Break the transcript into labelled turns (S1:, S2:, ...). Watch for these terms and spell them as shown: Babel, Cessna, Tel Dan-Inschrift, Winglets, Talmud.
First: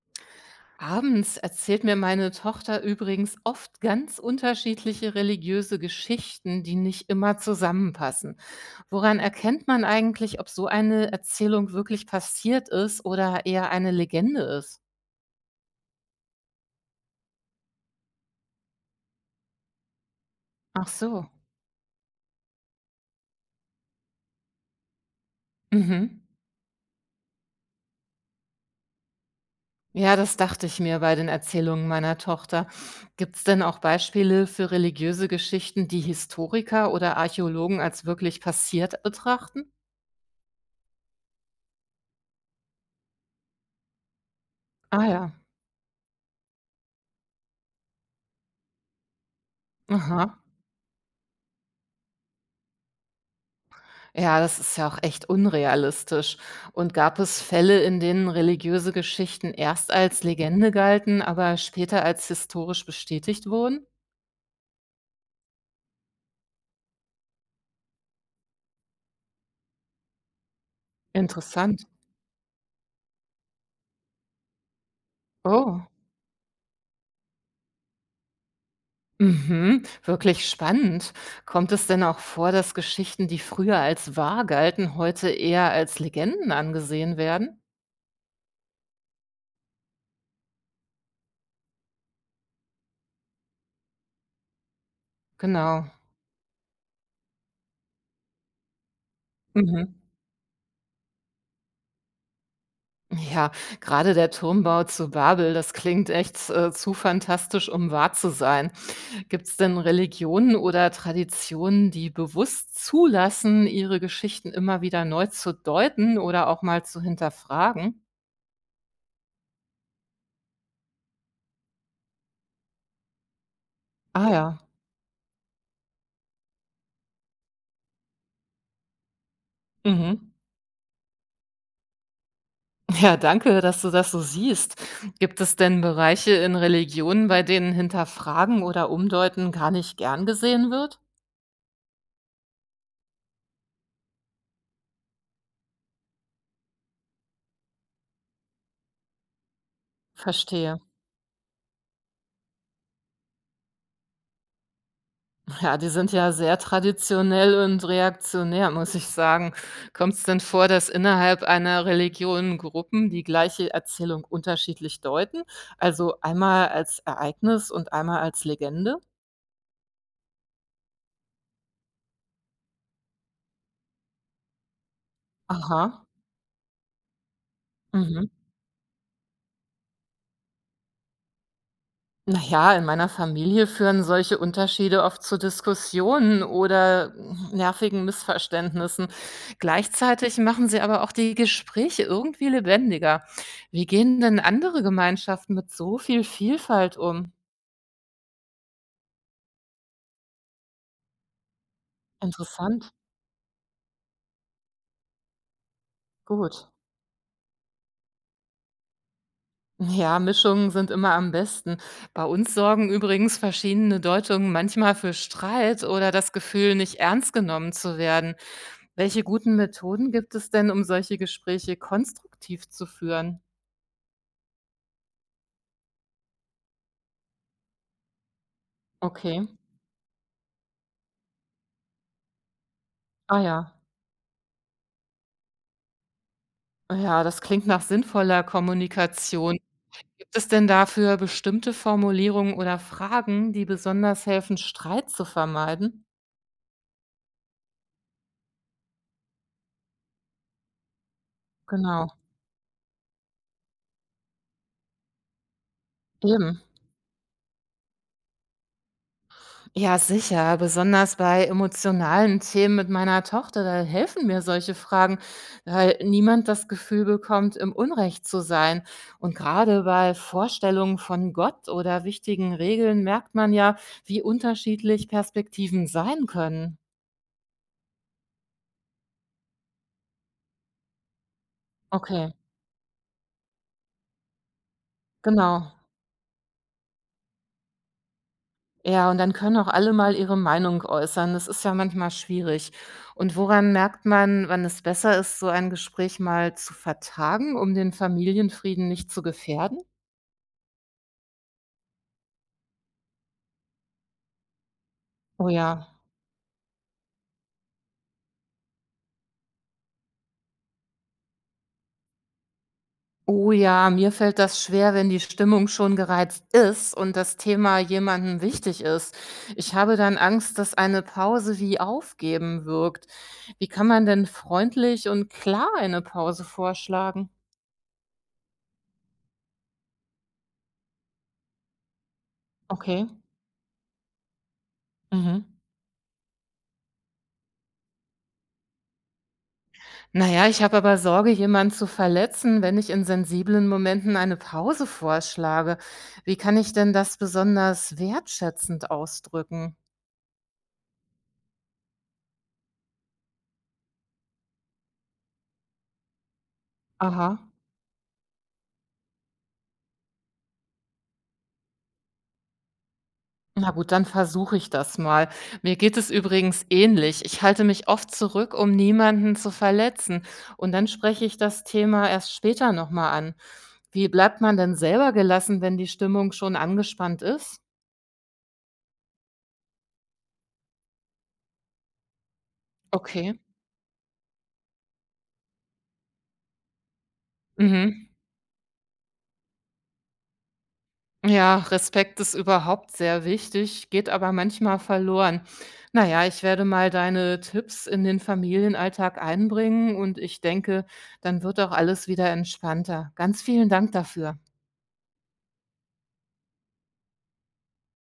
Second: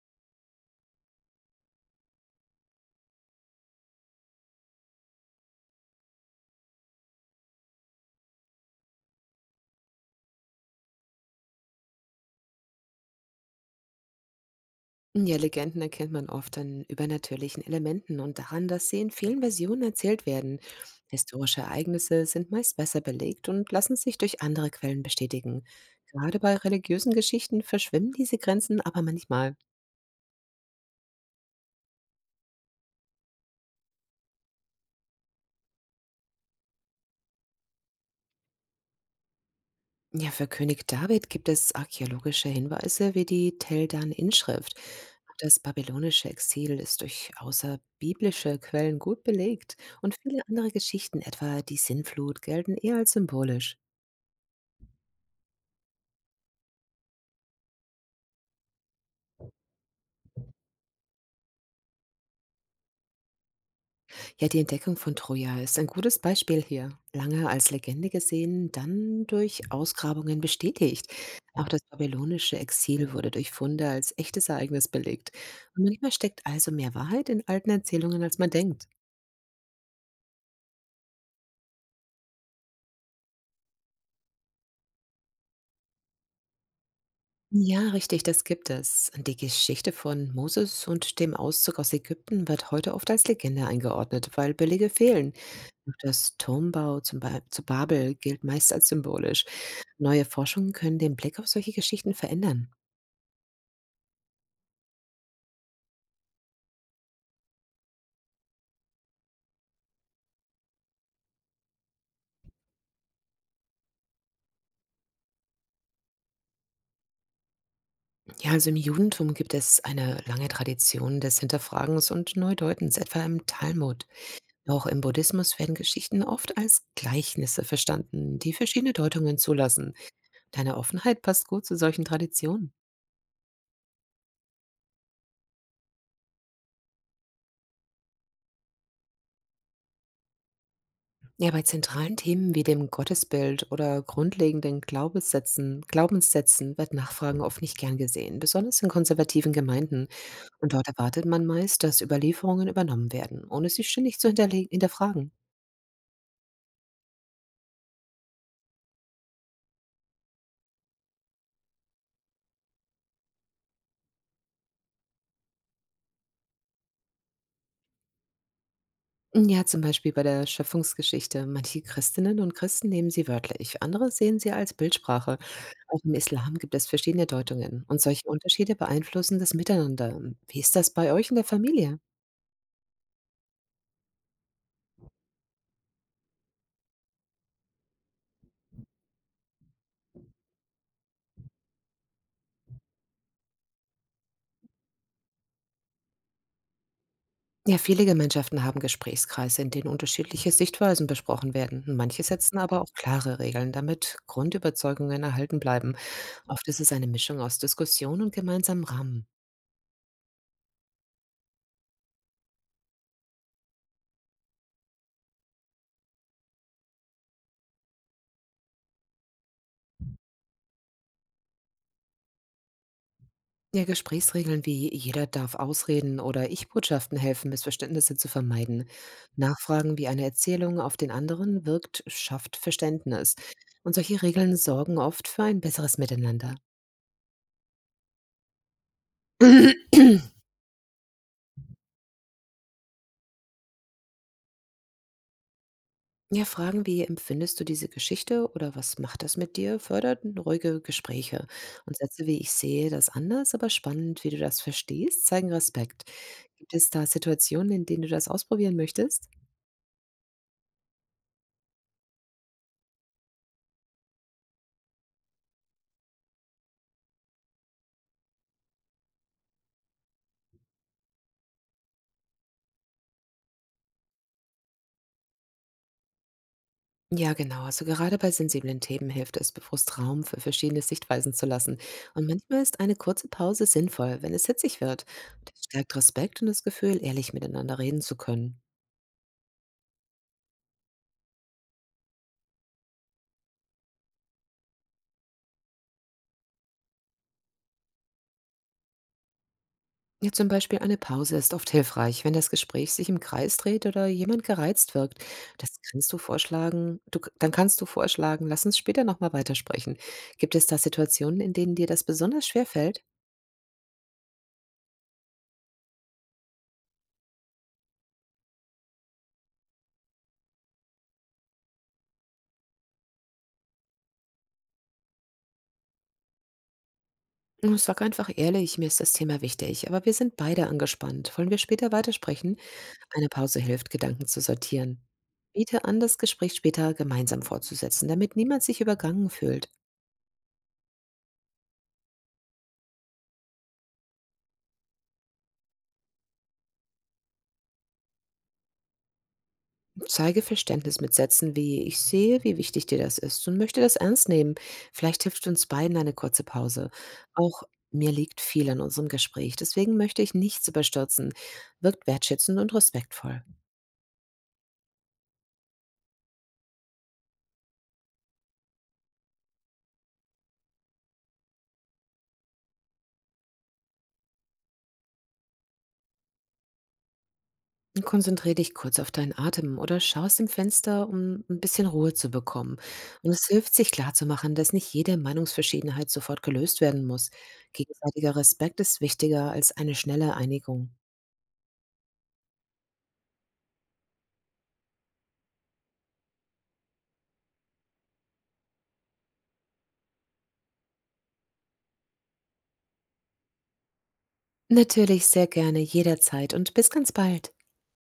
S1: Abends erzählt mir meine Tochter übrigens oft ganz unterschiedliche religiöse Geschichten, die nicht immer zusammenpassen. Woran erkennt man eigentlich, ob so eine Erzählung wirklich passiert ist oder eher eine Legende ist?
S2: Ja, Legenden erkennt man oft an übernatürlichen Elementen und daran, dass sie in vielen Versionen erzählt werden.
S1: Ach so.
S2: Historische Ereignisse sind meist besser belegt und lassen sich durch andere Quellen bestätigen.
S1: Mhm.
S2: Gerade bei religiösen Geschichten verschwimmen diese Grenzen aber manchmal.
S1: Ja, das dachte ich mir bei den Erzählungen meiner Tochter. Gibt es denn auch Beispiele für religiöse Geschichten, die Historiker oder Archäologen als wirklich passiert betrachten?
S2: Ja, für König David gibt es archäologische Hinweise wie die Tel Dan-Inschrift.
S1: Ah ja.
S2: Das babylonische Exil ist durch außerbiblische Quellen gut belegt, und
S1: Aha.
S2: viele andere Geschichten, etwa die Sinnflut, gelten eher als symbolisch.
S1: Ja, das ist ja auch echt unrealistisch. Und gab es Fälle, in denen religiöse Geschichten erst als Legende galten, aber später als historisch bestätigt wurden?
S2: Ja, die Entdeckung von Troja ist ein gutes Beispiel hier. Lange als Legende gesehen, dann durch Ausgrabungen bestätigt. Auch das
S1: Interessant.
S2: babylonische Exil wurde durch Funde als echtes Ereignis belegt. Und
S1: Oh.
S2: manchmal steckt also mehr Wahrheit in alten Erzählungen, als man denkt.
S1: Mhm, wirklich spannend. Kommt es denn auch vor, dass Geschichten, die früher als wahr galten, heute eher als Legenden angesehen werden?
S2: Ja, richtig, das gibt es. Und die Geschichte von Moses und dem Auszug aus Ägypten wird heute oft als Legende eingeordnet, weil Belege fehlen.
S1: Genau.
S2: Auch das Turmbau zu Babel gilt meist als symbolisch.
S1: Mhm.
S2: Neue Forschungen können den Blick auf solche Geschichten verändern.
S1: Ja, gerade der Turmbau zu Babel, das klingt echt zu fantastisch, um wahr zu sein. Gibt es denn Religionen oder Traditionen, die bewusst zulassen, ihre Geschichten immer wieder neu zu deuten oder auch mal zu hinterfragen?
S2: Ja, also im Judentum gibt es eine lange Tradition des Hinterfragens und Neudeutens, etwa im Talmud.
S1: Ah ja.
S2: Auch im Buddhismus werden Geschichten oft als Gleichnisse verstanden, die verschiedene Deutungen zulassen.
S1: Mhm.
S2: Deine Offenheit passt gut zu solchen Traditionen.
S1: Ja, danke, dass du das so siehst. Gibt es denn Bereiche in Religionen, bei denen Hinterfragen oder Umdeuten gar nicht gern gesehen wird?
S2: Ja, bei zentralen Themen wie dem Gottesbild oder grundlegenden Glaubenssätzen wird Nachfragen oft nicht gern gesehen, besonders in konservativen Gemeinden. Und
S1: Verstehe.
S2: dort erwartet man meist, dass Überlieferungen übernommen werden, ohne sie ständig zu hinterfragen.
S1: Ja, die sind ja sehr traditionell und reaktionär, muss ich sagen. Kommt es denn vor, dass innerhalb einer Religion Gruppen die gleiche Erzählung unterschiedlich deuten? Also einmal als Ereignis und einmal als Legende?
S2: Ja, zum Beispiel bei der Schöpfungsgeschichte. Manche Christinnen und Christen nehmen sie wörtlich, andere sehen sie als Bildsprache. Auch
S1: Aha.
S2: im Islam gibt es verschiedene Deutungen, und
S1: Mhm.
S2: solche Unterschiede beeinflussen das Miteinander. Wie ist das bei euch in der Familie?
S1: Naja, in meiner Familie führen solche Unterschiede oft zu Diskussionen oder nervigen Missverständnissen. Gleichzeitig machen sie aber auch die Gespräche irgendwie lebendiger. Wie gehen denn andere Gemeinschaften mit so viel Vielfalt um?
S2: Ja, viele Gemeinschaften haben Gesprächskreise, in denen unterschiedliche Sichtweisen besprochen werden. Manche setzen aber auch
S1: Interessant.
S2: klare Regeln, damit Grundüberzeugungen erhalten bleiben. Oft
S1: Gut.
S2: ist es eine Mischung aus Diskussion und gemeinsamem Rahmen.
S1: Ja, Mischungen sind immer am besten. Bei uns sorgen übrigens verschiedene Deutungen manchmal für Streit oder das Gefühl, nicht ernst genommen zu werden. Welche guten Methoden gibt es denn, um solche Gespräche konstruktiv zu führen?
S2: Ja, Gesprächsregeln wie „jeder darf ausreden" oder Ich-Botschaften helfen, Missverständnisse zu vermeiden.
S1: Okay.
S2: Nachfragen, wie eine Erzählung auf den anderen wirkt, schafft Verständnis.
S1: Ah ja.
S2: Und solche Regeln sorgen oft für ein besseres Miteinander.
S1: Ah ja, das klingt nach sinnvoller Kommunikation. Gibt es denn dafür bestimmte Formulierungen oder Fragen, die besonders helfen, Streit zu vermeiden?
S2: Ja, Fragen wie „empfindest du diese Geschichte" oder „was macht das mit dir" fördert ruhige Gespräche. Und
S1: Genau,
S2: Sätze wie „ich sehe das anders, aber spannend, wie du das verstehst" zeigen Respekt.
S1: eben.
S2: Gibt es da Situationen, in denen du das ausprobieren möchtest?
S1: Ja, sicher. Besonders bei emotionalen Themen mit meiner Tochter, da helfen mir solche Fragen, weil niemand das Gefühl bekommt, im Unrecht zu sein. Und gerade bei Vorstellungen von Gott oder wichtigen Regeln merkt man ja, wie unterschiedlich Perspektiven sein können.
S2: Ja, genau. Also gerade bei sensiblen Themen hilft es, bewusst Raum für verschiedene Sichtweisen zu lassen. Und
S1: Okay,
S2: manchmal ist eine kurze Pause sinnvoll, wenn es hitzig wird. Das
S1: genau.
S2: stärkt Respekt und das Gefühl, ehrlich miteinander reden zu können.
S1: Ja, und dann können auch alle mal ihre Meinung äußern. Das ist ja manchmal schwierig. Und woran merkt man, wann es besser ist, so ein Gespräch mal zu vertagen, um den Familienfrieden nicht zu gefährden?
S2: Ja, zum Beispiel eine Pause ist oft hilfreich, wenn das Gespräch sich im Kreis dreht oder jemand gereizt wirkt.
S1: Oh
S2: Das
S1: ja.
S2: kannst du vorschlagen, du, k- dann kannst du vorschlagen: „Lass uns später nochmal weitersprechen." Gibt es da Situationen, in denen dir das besonders schwer fällt?
S1: Oh ja, mir fällt das schwer, wenn die Stimmung schon gereizt ist und das Thema jemandem wichtig ist. Ich habe dann Angst, dass eine Pause wie aufgeben wirkt. Wie kann man denn freundlich und klar eine Pause vorschlagen?
S2: Nun, sag einfach ehrlich: „Mir ist das Thema wichtig, aber wir sind beide angespannt. Wollen wir später weitersprechen?"
S1: Okay.
S2: Eine Pause hilft, Gedanken zu sortieren.
S1: Mhm.
S2: Biete an, das Gespräch später gemeinsam fortzusetzen, damit niemand sich übergangen fühlt.
S1: Naja, ich habe aber Sorge, jemanden zu verletzen, wenn ich in sensiblen Momenten eine Pause vorschlage. Wie kann ich denn das besonders wertschätzend ausdrücken?
S2: Zeige Verständnis mit Sätzen wie „Ich sehe, wie wichtig dir das ist, und möchte das ernst nehmen. Vielleicht hilft uns beiden eine kurze Pause.
S1: Aha.
S2: Auch mir liegt viel an unserem Gespräch, deswegen möchte ich nichts überstürzen." Wirkt wertschätzend und respektvoll.
S1: Na gut, dann versuche ich das mal. Mir geht es übrigens ähnlich. Ich halte mich oft zurück, um niemanden zu verletzen. Und dann spreche ich das Thema erst später nochmal an. Wie bleibt man denn selber gelassen, wenn die Stimmung schon angespannt ist?
S2: Konzentriere dich kurz auf deinen Atem oder schau aus dem Fenster, um ein bisschen Ruhe zu bekommen. Und
S1: Okay.
S2: es hilft, sich klarzumachen, dass nicht jede Meinungsverschiedenheit sofort gelöst werden muss.
S1: Mhm.
S2: Gegenseitiger Respekt ist wichtiger als eine schnelle Einigung.
S1: Ja, Respekt ist überhaupt sehr wichtig, geht aber manchmal verloren. Naja, ich werde mal deine Tipps in den Familienalltag einbringen und ich denke, dann wird auch alles wieder entspannter. Ganz vielen Dank dafür.
S2: Natürlich, sehr gerne, jederzeit, und bis ganz bald.